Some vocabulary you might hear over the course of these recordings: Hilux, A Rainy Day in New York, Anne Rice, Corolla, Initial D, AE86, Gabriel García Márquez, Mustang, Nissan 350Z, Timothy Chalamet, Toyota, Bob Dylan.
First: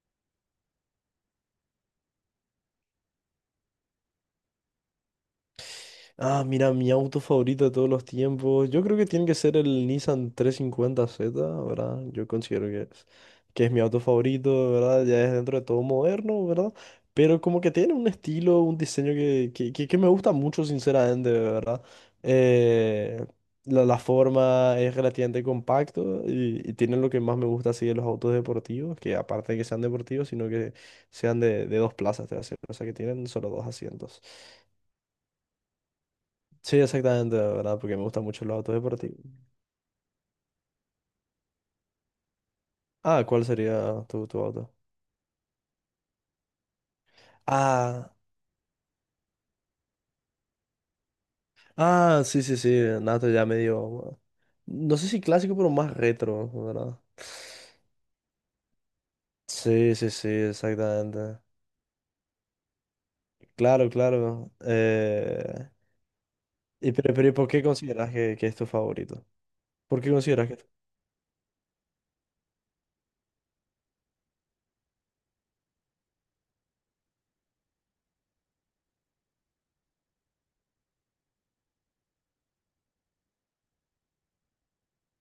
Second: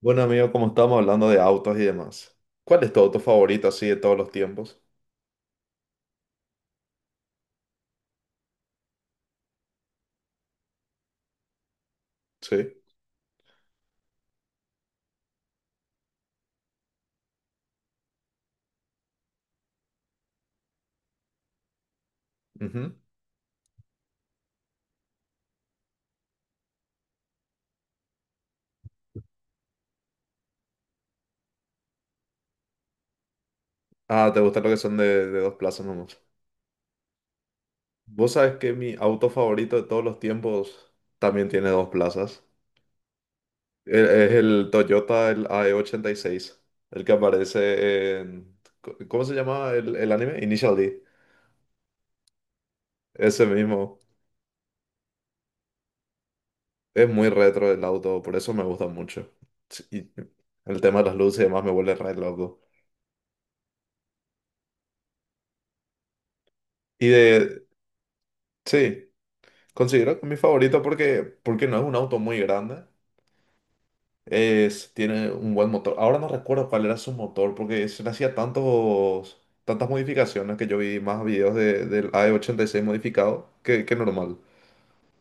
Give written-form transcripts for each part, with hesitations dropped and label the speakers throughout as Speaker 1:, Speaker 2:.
Speaker 1: Bueno, amigo, como estábamos hablando de autos y demás, ¿cuál es tu auto favorito así de todos los tiempos?
Speaker 2: Mira, mi auto favorito de todos los tiempos. Yo creo que tiene que ser el Nissan 350Z, ¿verdad? Yo considero
Speaker 1: Sí.
Speaker 2: que es mi auto favorito, ¿verdad? Ya es dentro de todo moderno, ¿verdad? Pero como que tiene un estilo, un diseño que me gusta mucho, sinceramente, ¿verdad?
Speaker 1: Ujú.
Speaker 2: Eh, la forma es relativamente compacto y tiene lo que más me gusta así de los autos deportivos, que aparte de que sean deportivos, sino que sean de dos plazas, te voy a decir. O sea, que tienen solo dos asientos.
Speaker 1: Ah, ¿te gusta lo que son de dos plazas nomás?
Speaker 2: Sí, exactamente, la ¿verdad? Porque me gustan
Speaker 1: Vos
Speaker 2: mucho
Speaker 1: sabés
Speaker 2: los
Speaker 1: que
Speaker 2: autos
Speaker 1: mi
Speaker 2: deportivos.
Speaker 1: auto favorito de todos los tiempos también tiene dos plazas.
Speaker 2: Ah, ¿cuál sería
Speaker 1: E- Es
Speaker 2: tu
Speaker 1: el
Speaker 2: auto?
Speaker 1: Toyota, el AE86, el que
Speaker 2: Ah,
Speaker 1: aparece. ¿Cómo se llama el anime? Initial D.
Speaker 2: ah, sí, sí, sí, Nato
Speaker 1: Ese
Speaker 2: ya
Speaker 1: mismo.
Speaker 2: medio. No sé si clásico, pero más retro, ¿verdad?
Speaker 1: Es muy retro el auto, por eso me gusta mucho. Sí.
Speaker 2: Sí, sí,
Speaker 1: Y
Speaker 2: sí,
Speaker 1: el tema de las
Speaker 2: exactamente.
Speaker 1: luces y demás me vuelve re loco.
Speaker 2: Claro, claro.
Speaker 1: Y
Speaker 2: Pero ¿y por qué
Speaker 1: de...
Speaker 2: consideras que es tu
Speaker 1: Sí.
Speaker 2: favorito? ¿Por qué
Speaker 1: Considero que es mi
Speaker 2: consideras que...
Speaker 1: favorito porque no es un auto muy grande. Tiene un buen motor. Ahora no recuerdo cuál era su motor porque se le hacía tantos, tantas modificaciones que yo vi más videos de, del AE86 modificado que normal.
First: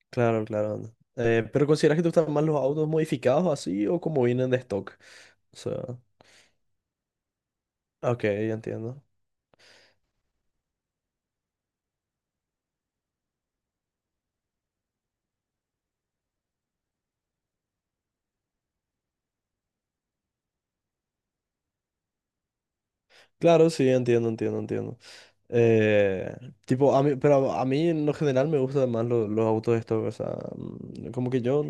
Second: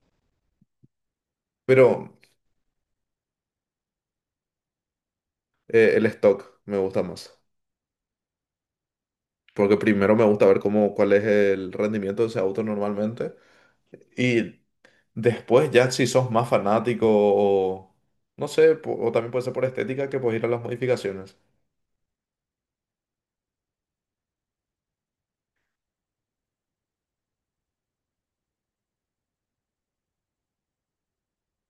Speaker 2: Claro, claro. Anda. Pero ¿consideras que te
Speaker 1: Pero
Speaker 2: gustan más los autos modificados así o como vienen de stock? O sea,
Speaker 1: el stock me gusta más.
Speaker 2: ok, ya entiendo.
Speaker 1: Porque primero me gusta ver cómo, cuál es el rendimiento de ese auto normalmente. Y después ya si sos más fanático o no sé, o también puede ser por estética que puedes ir a las modificaciones.
Speaker 2: Claro, sí, entiendo, entiendo, entiendo. Eh, tipo, a mí en lo general me gustan más autos estos, o sea, como que yo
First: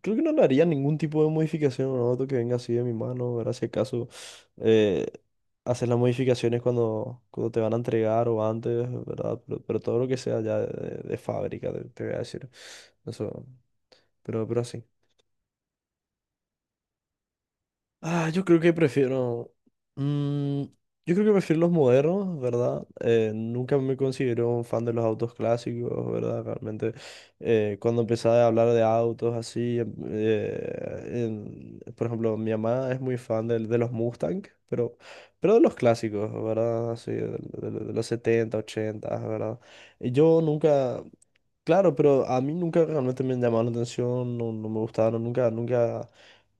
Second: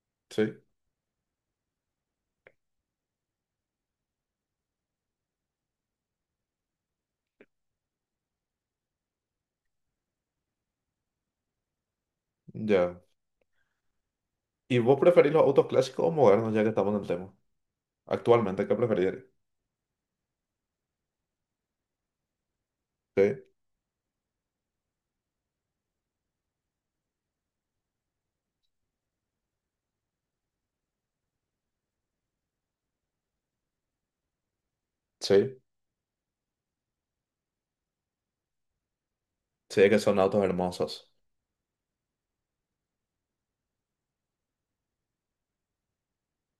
Speaker 2: creo que no
Speaker 1: Sí,
Speaker 2: le haría ningún tipo de modificación a un auto que venga así de mi mano, ¿verdad? Si acaso eh, hacer las modificaciones cuando te van a entregar o antes, ¿verdad? Pero todo lo que sea ya de fábrica, te voy a decir.
Speaker 1: ya.
Speaker 2: Eso, pero
Speaker 1: ¿Y
Speaker 2: así.
Speaker 1: vos preferís los autos clásicos o modernos, ya que estamos en el tema?
Speaker 2: Ah, yo creo
Speaker 1: Actualmente,
Speaker 2: que
Speaker 1: ¿qué preferís?
Speaker 2: prefiero. mm, yo creo que prefiero los modernos, ¿verdad?
Speaker 1: Sí,
Speaker 2: Nunca me considero un fan de los autos clásicos, ¿verdad? Realmente, cuando empecé a hablar de autos así, por ejemplo, mi mamá es muy fan los Mustang, pero, pero
Speaker 1: sí,
Speaker 2: de los clásicos, ¿verdad? Así, de los 70 80, ¿verdad?
Speaker 1: sí, que
Speaker 2: Y
Speaker 1: son
Speaker 2: yo
Speaker 1: autos
Speaker 2: nunca.
Speaker 1: hermosos.
Speaker 2: Claro, pero a mí nunca realmente me llamaron la atención, no, no me gustaron, nunca, nunca.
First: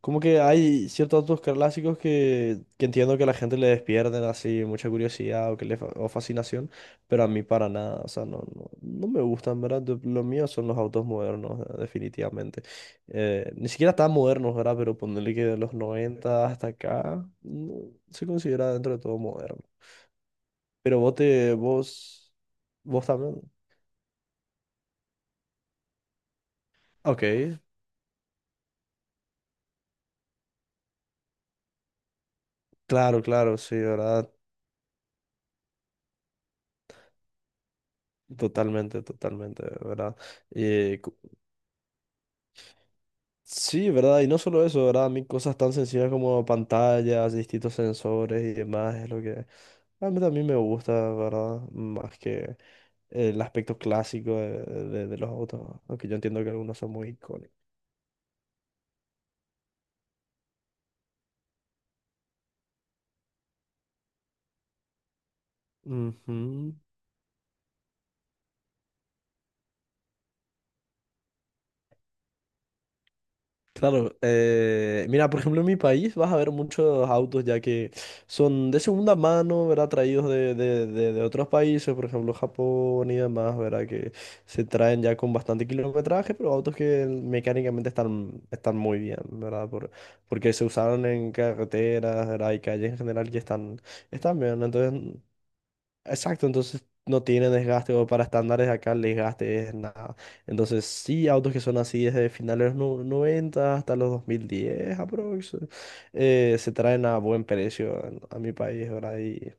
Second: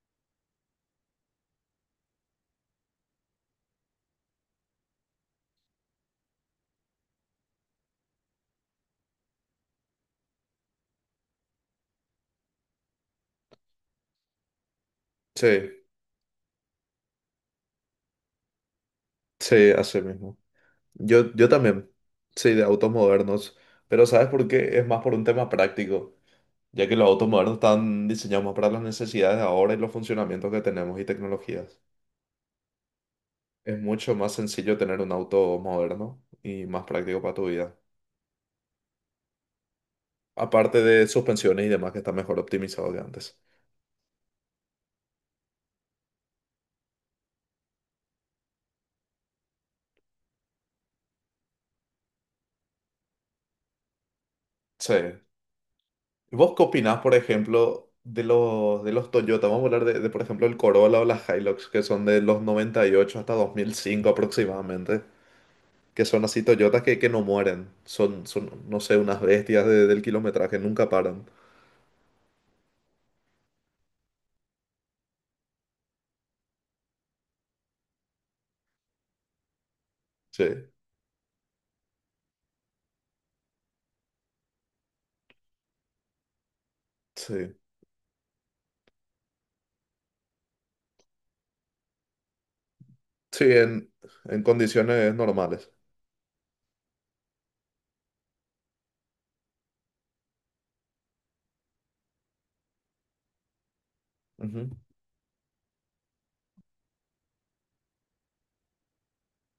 Speaker 2: Como que hay ciertos autos clásicos que entiendo que a la gente le despierten así mucha curiosidad o, que le, fa- o fascinación, pero a mí para nada, o sea, no me gustan, ¿verdad? De- Lo mío son los autos modernos, definitivamente. Ni siquiera tan modernos, ¿verdad? Pero ponerle que
Speaker 1: Sí,
Speaker 2: de los 90 hasta acá, no, se considera dentro de todo moderno.
Speaker 1: sí, así mismo.
Speaker 2: Pero
Speaker 1: Yo también,
Speaker 2: vos,
Speaker 1: sí, de autos
Speaker 2: vos también.
Speaker 1: modernos, pero ¿sabes por qué? Es más por un tema práctico, ya que los
Speaker 2: Ok,
Speaker 1: autos modernos están diseñados más para las necesidades de ahora y los funcionamientos que tenemos y tecnologías.
Speaker 2: claro, claro, sí,
Speaker 1: Es mucho
Speaker 2: ¿verdad?
Speaker 1: más sencillo tener un auto moderno y más práctico para tu vida.
Speaker 2: Totalmente, totalmente, ¿verdad?
Speaker 1: Aparte de suspensiones y demás que está mejor optimizado que antes.
Speaker 2: Sí, ¿verdad? Y no solo eso, ¿verdad? A mí cosas tan sencillas como pantallas, distintos sensores y demás es lo que realmente a mí me gusta, ¿verdad? Más que el aspecto clásico
Speaker 1: Sí.
Speaker 2: de los autos, aunque yo entiendo que
Speaker 1: ¿Vos qué
Speaker 2: algunos son
Speaker 1: opinás,
Speaker 2: muy
Speaker 1: por
Speaker 2: icónicos.
Speaker 1: ejemplo, de los Toyota? Vamos a hablar de, por ejemplo, el Corolla o las Hilux, que son de los 98 hasta 2005 aproximadamente, que son así
Speaker 2: Ujú.
Speaker 1: Toyotas que no mueren. Son, no sé, unas bestias del kilometraje, nunca paran.
Speaker 2: Claro, mira, por ejemplo, en mi país vas a ver muchos autos ya que son de segunda mano, ¿verdad? Traídos
Speaker 1: Sí,
Speaker 2: de otros países, por ejemplo, Japón y demás, ¿verdad? Que se traen ya con bastante kilometraje, pero autos que
Speaker 1: sí.
Speaker 2: mecánicamente están muy bien, ¿verdad? Por, porque se usaron en carreteras, ¿verdad? Y calles en general que
Speaker 1: Sí,
Speaker 2: están,
Speaker 1: en,
Speaker 2: están
Speaker 1: en
Speaker 2: bien.
Speaker 1: condiciones
Speaker 2: Entonces,
Speaker 1: normales.
Speaker 2: exacto, entonces no tiene desgaste o para estándares de acá el desgaste es nada. Entonces sí, autos que son así desde finales de los 90 hasta los
Speaker 1: Ujú.
Speaker 2: 2010 aprox, se traen a buen precio en- a mi país, ¿verdad?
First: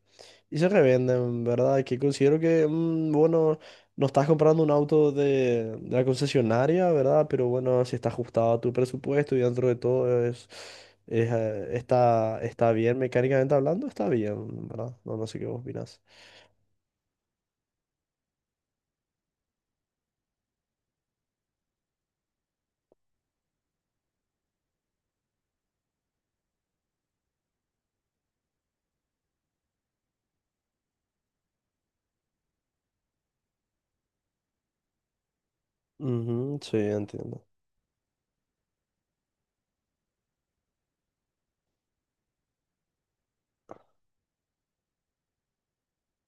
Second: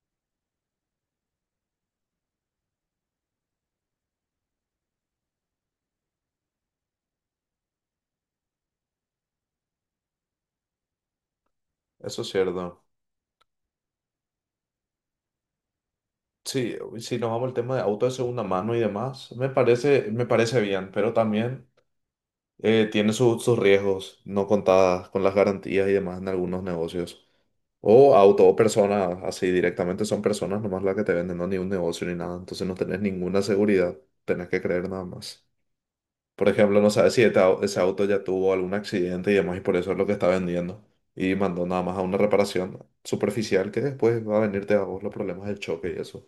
Speaker 2: Y se revenden, ¿verdad? Que considero que, bueno, no estás comprando un auto de la concesionaria, ¿verdad? Pero bueno, si está ajustado a tu presupuesto y dentro de todo
Speaker 1: Eso es
Speaker 2: está
Speaker 1: cierto.
Speaker 2: bien, mecánicamente hablando, está bien, ¿verdad? No, no sé qué vos opinás.
Speaker 1: Sí, si nos vamos al tema de auto de segunda mano y demás, me parece bien, pero también tiene sus riesgos no contadas con las garantías y demás en algunos negocios. O auto o personas, así directamente son personas nomás las que te venden, no ni un negocio ni nada, entonces no tenés ninguna seguridad, tenés que creer nada más. Por
Speaker 2: Ujú, sí,
Speaker 1: ejemplo, no sabes si
Speaker 2: entiendo.
Speaker 1: ese auto ya tuvo algún accidente y demás y por eso es lo que está vendiendo. Y mandó nada más a una reparación superficial que después va a venirte a vos los problemas del choque y eso.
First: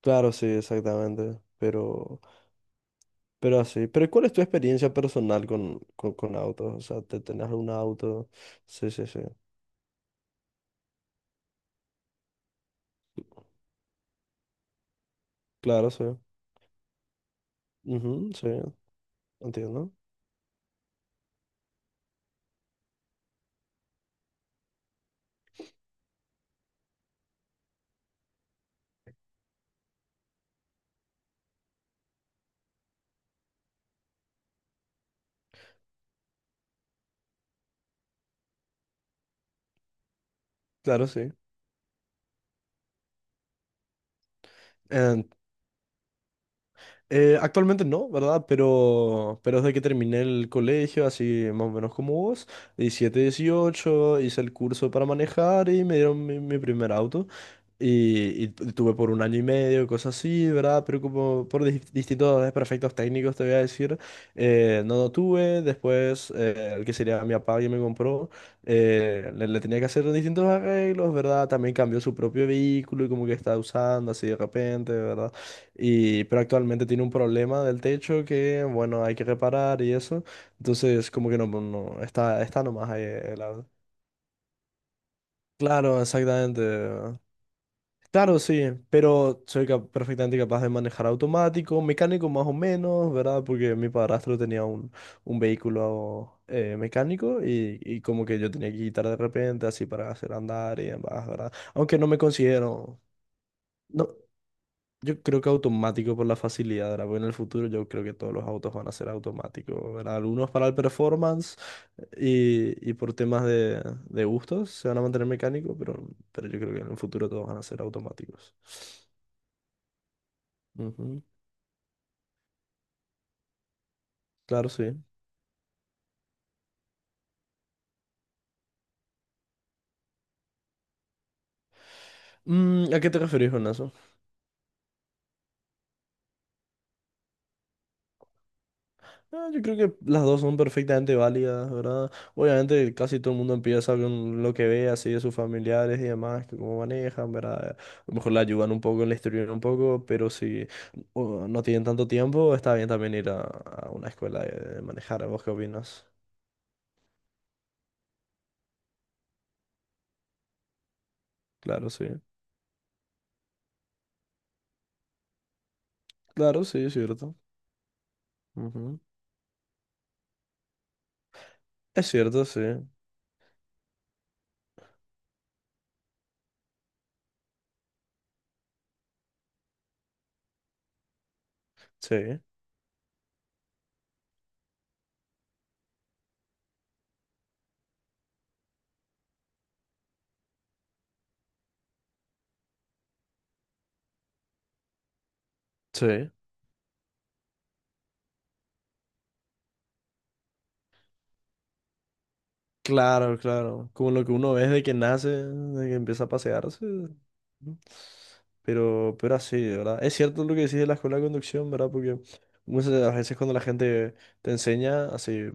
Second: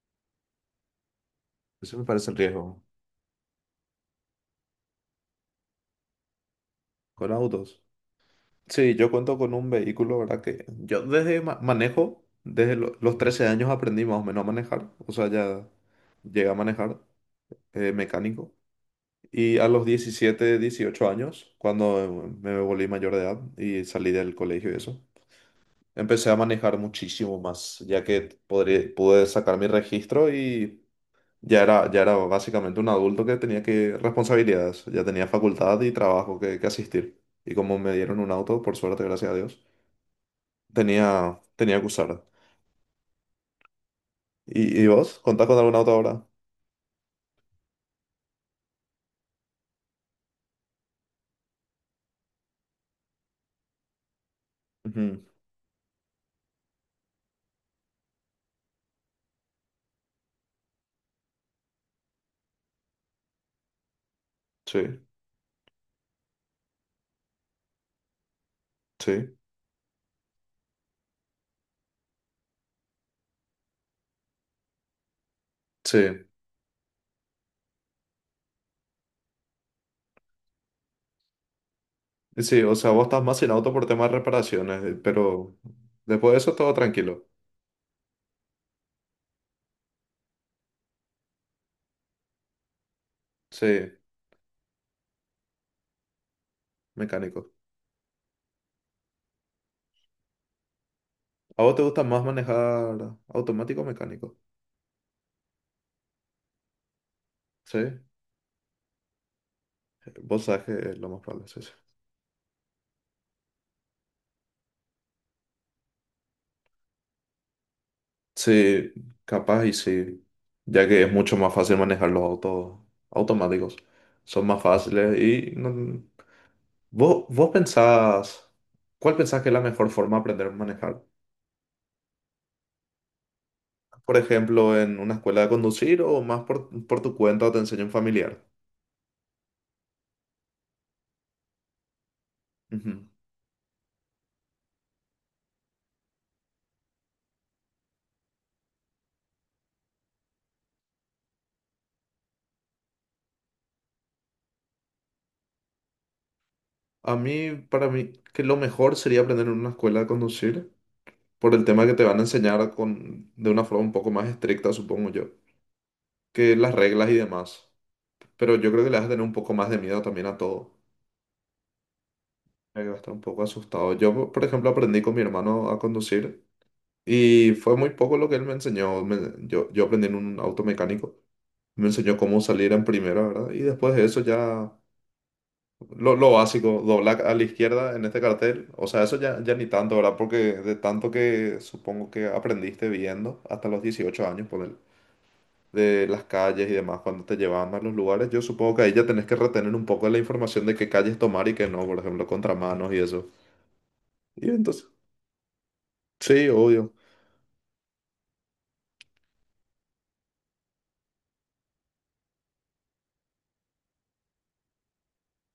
Speaker 2: Claro, sí, exactamente.
Speaker 1: Ese me parece el riesgo.
Speaker 2: Pero así. Pero ¿cuál es tu experiencia personal con autos? O sea, ¿te
Speaker 1: Con
Speaker 2: tenés algún
Speaker 1: autos.
Speaker 2: auto? Sí,
Speaker 1: Sí,
Speaker 2: sí,
Speaker 1: yo
Speaker 2: sí.
Speaker 1: cuento con un vehículo, ¿verdad? Que yo desde manejo, desde los 13 años aprendí más o menos a manejar. O sea, ya
Speaker 2: Claro, sí.
Speaker 1: llegué a manejar
Speaker 2: Ujú, sí,
Speaker 1: mecánico. Y a los
Speaker 2: entiendo.
Speaker 1: 17 18 años, cuando me volví mayor de edad y salí del colegio y eso, empecé a manejar muchísimo más, ya que pude sacar mi registro, ya era básicamente un adulto que tenía que responsabilidades, ya tenía facultad y trabajo que asistir. Y como me dieron un auto, por suerte, gracias a Dios,
Speaker 2: Claro, sí.
Speaker 1: tenía que usar. ¿Y vos?
Speaker 2: Em,
Speaker 1: ¿Contás con algún auto ahora?
Speaker 2: Actualmente no, ¿verdad? Pero desde que terminé el colegio, así más o menos como vos, 17 18 hice el curso para
Speaker 1: Ujú.
Speaker 2: manejar y me dieron mi primer auto. Y, tuve por 1 año y medio, cosas así, ¿verdad? Pero como por distintos desperfectos técnicos, te voy a decir,
Speaker 1: Sí,
Speaker 2: no lo tuve. Después, el que sería mi papá que me compró,
Speaker 1: sí,
Speaker 2: le tenía que hacer distintos arreglos, ¿verdad? También cambió su propio vehículo y como que estaba usando así de repente, ¿verdad?
Speaker 1: sí.
Speaker 2: Y, pero actualmente tiene un problema del techo que, bueno, hay que reparar y eso. Entonces, como que no, no no,
Speaker 1: Y
Speaker 2: está,
Speaker 1: sí,
Speaker 2: está
Speaker 1: o sea,
Speaker 2: nomás ahí
Speaker 1: vos estás más
Speaker 2: el
Speaker 1: sin
Speaker 2: auto.
Speaker 1: auto por temas de reparaciones, pero
Speaker 2: Claro,
Speaker 1: después de eso
Speaker 2: exactamente.
Speaker 1: todo tranquilo.
Speaker 2: Claro, sí, pero soy cap- perfectamente capaz de manejar automático, mecánico más o menos, ¿verdad? Porque mi
Speaker 1: Sí,
Speaker 2: padrastro tenía un vehículo mecánico
Speaker 1: mecánico.
Speaker 2: y como que yo tenía que quitar de repente así para hacer andar y demás, ¿verdad?
Speaker 1: ¿A vos te
Speaker 2: Aunque
Speaker 1: gusta
Speaker 2: no me
Speaker 1: más
Speaker 2: considero...
Speaker 1: manejar automático o
Speaker 2: No.
Speaker 1: mecánico?
Speaker 2: Yo creo que automático por la facilidad, ¿verdad? Porque en el futuro
Speaker 1: Sí,
Speaker 2: yo creo que todos los autos van a ser automáticos, ¿verdad?
Speaker 1: vos
Speaker 2: Algunos
Speaker 1: sabes
Speaker 2: para
Speaker 1: que
Speaker 2: el
Speaker 1: es lo más probable,
Speaker 2: performance
Speaker 1: sí, sí.
Speaker 2: y por temas de gustos se van a mantener mecánicos, pero yo creo que en el futuro todos van a ser automáticos.
Speaker 1: Sí, capaz y sí, ya que es
Speaker 2: Ujú,
Speaker 1: mucho más fácil manejar los autos automáticos. Son más
Speaker 2: claro, sí.
Speaker 1: fáciles y vos pensás, ¿cuál pensás que es la mejor forma de aprender a manejar?
Speaker 2: Mm, ¿a qué te referís con eso?
Speaker 1: Por ejemplo, en una escuela de conducir o más por tu cuenta o te enseña un familiar.
Speaker 2: Ah, yo creo que las dos son perfectamente válidas, ¿verdad? Obviamente
Speaker 1: Ujú.
Speaker 2: casi todo el mundo empieza con lo que ve así de sus familiares y demás, que cómo manejan, ¿verdad? A lo mejor le ayudan un poco, le instruyen un poco, pero si o no tienen tanto tiempo, está bien también ir a una escuela de manejar. ¿Vos qué opinas?
Speaker 1: A mí, para mí, que lo mejor sería aprender en una escuela de conducir por el tema
Speaker 2: Claro,
Speaker 1: que te
Speaker 2: sí.
Speaker 1: van a enseñar con, de una forma un poco más estricta, supongo yo, que
Speaker 2: Claro,
Speaker 1: las
Speaker 2: sí, es
Speaker 1: reglas y
Speaker 2: cierto.
Speaker 1: demás. Pero yo creo que le
Speaker 2: Ujú.
Speaker 1: vas a tener un poco más de miedo también a todo.
Speaker 2: Es cierto, sí.
Speaker 1: Que va a estar un poco asustado. Yo, por ejemplo, aprendí con mi hermano a conducir y fue muy poco lo que él me enseñó. Yo aprendí en un auto mecánico. Me enseñó cómo
Speaker 2: Sí.
Speaker 1: salir en primera, ¿verdad? Y después de eso ya lo básico, doblar a la izquierda en este cartel. O sea, eso ya ni tanto, ¿verdad? Porque de tanto que supongo que aprendiste viendo hasta los 18 años, poner de las
Speaker 2: Sí.
Speaker 1: calles y demás, cuando te llevaban a los lugares, yo supongo que ahí ya tenés que retener un poco la información de qué calles tomar y qué no, por ejemplo, contramanos y eso.
Speaker 2: Claro, claro. Como lo que
Speaker 1: Y
Speaker 2: uno ve desde
Speaker 1: entonces...
Speaker 2: que nace, desde que empieza a
Speaker 1: Sí,
Speaker 2: pasearse.
Speaker 1: obvio.
Speaker 2: ¿No? Pero así, ¿verdad? Es cierto lo que decís de la escuela de conducción, ¿verdad? Porque muchas de las veces cuando la gente te enseña, así,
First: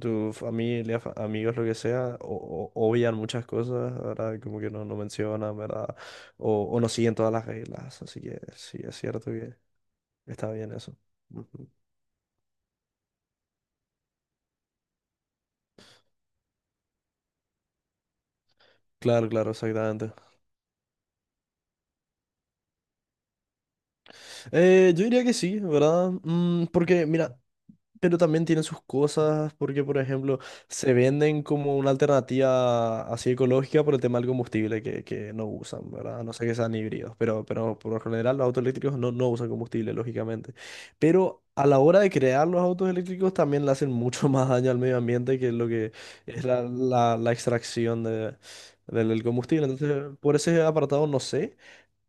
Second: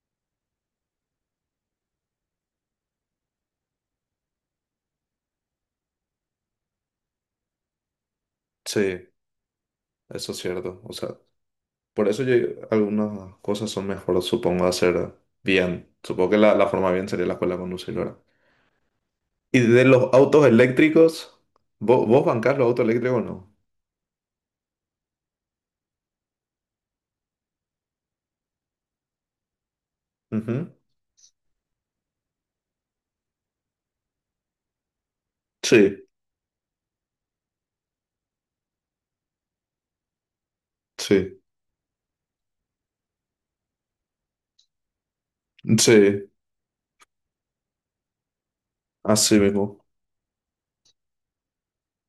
Speaker 2: tu familia, fa- amigos, lo que sea, obvian muchas cosas, ¿verdad? Como que no, no mencionan, ¿verdad? O no siguen todas las reglas. Así que sí, es
Speaker 1: Sí,
Speaker 2: cierto que
Speaker 1: eso es
Speaker 2: está bien
Speaker 1: cierto. O
Speaker 2: eso.
Speaker 1: sea,
Speaker 2: Ujú.
Speaker 1: por eso yo, algunas cosas son mejor, supongo, hacer bien. Supongo que la forma bien sería la escuela con conductora.
Speaker 2: Claro, claro,
Speaker 1: Y de los
Speaker 2: exactamente.
Speaker 1: autos eléctricos, ¿vos bancás los autos eléctricos o no?
Speaker 2: Yo diría que sí, ¿verdad? Mm, porque, mira, pero también tienen sus cosas porque, por ejemplo,
Speaker 1: Ujú.
Speaker 2: se venden como una alternativa así ecológica por el tema del combustible que no usan,
Speaker 1: Sí,
Speaker 2: ¿verdad? A no sé que sean híbridos, pero por lo general los autos eléctricos no, no usan combustible, lógicamente.
Speaker 1: sí,
Speaker 2: Pero a la hora de crear los autos eléctricos también le hacen mucho más daño al medio ambiente que lo que
Speaker 1: sí,
Speaker 2: es la extracción de, del
Speaker 1: así
Speaker 2: combustible.
Speaker 1: mismo.
Speaker 2: Entonces, por ese apartado no sé.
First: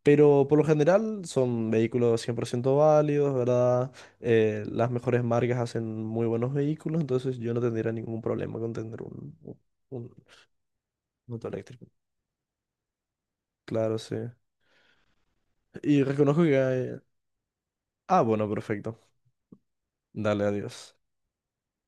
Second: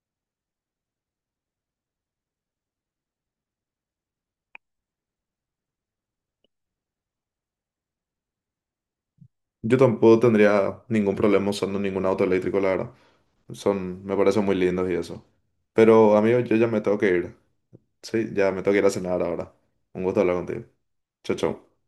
Speaker 2: Pero por lo general son vehículos 100% válidos, ¿verdad? Las mejores marcas hacen muy buenos vehículos, entonces yo no tendría ningún problema con tener
Speaker 1: Yo
Speaker 2: un
Speaker 1: tampoco tendría ningún
Speaker 2: auto
Speaker 1: problema usando
Speaker 2: eléctrico.
Speaker 1: ningún auto eléctrico, la verdad.
Speaker 2: Claro,
Speaker 1: Son,
Speaker 2: sí.
Speaker 1: me parecen muy lindos y eso.
Speaker 2: Y
Speaker 1: Pero, amigo,
Speaker 2: reconozco
Speaker 1: yo
Speaker 2: que
Speaker 1: ya me
Speaker 2: hay...
Speaker 1: tengo que ir.
Speaker 2: Ah,
Speaker 1: Sí,
Speaker 2: bueno,
Speaker 1: ya me tengo que ir a
Speaker 2: perfecto.
Speaker 1: cenar ahora. Un gusto hablar
Speaker 2: Dale,
Speaker 1: contigo.
Speaker 2: adiós.
Speaker 1: Chao, chao.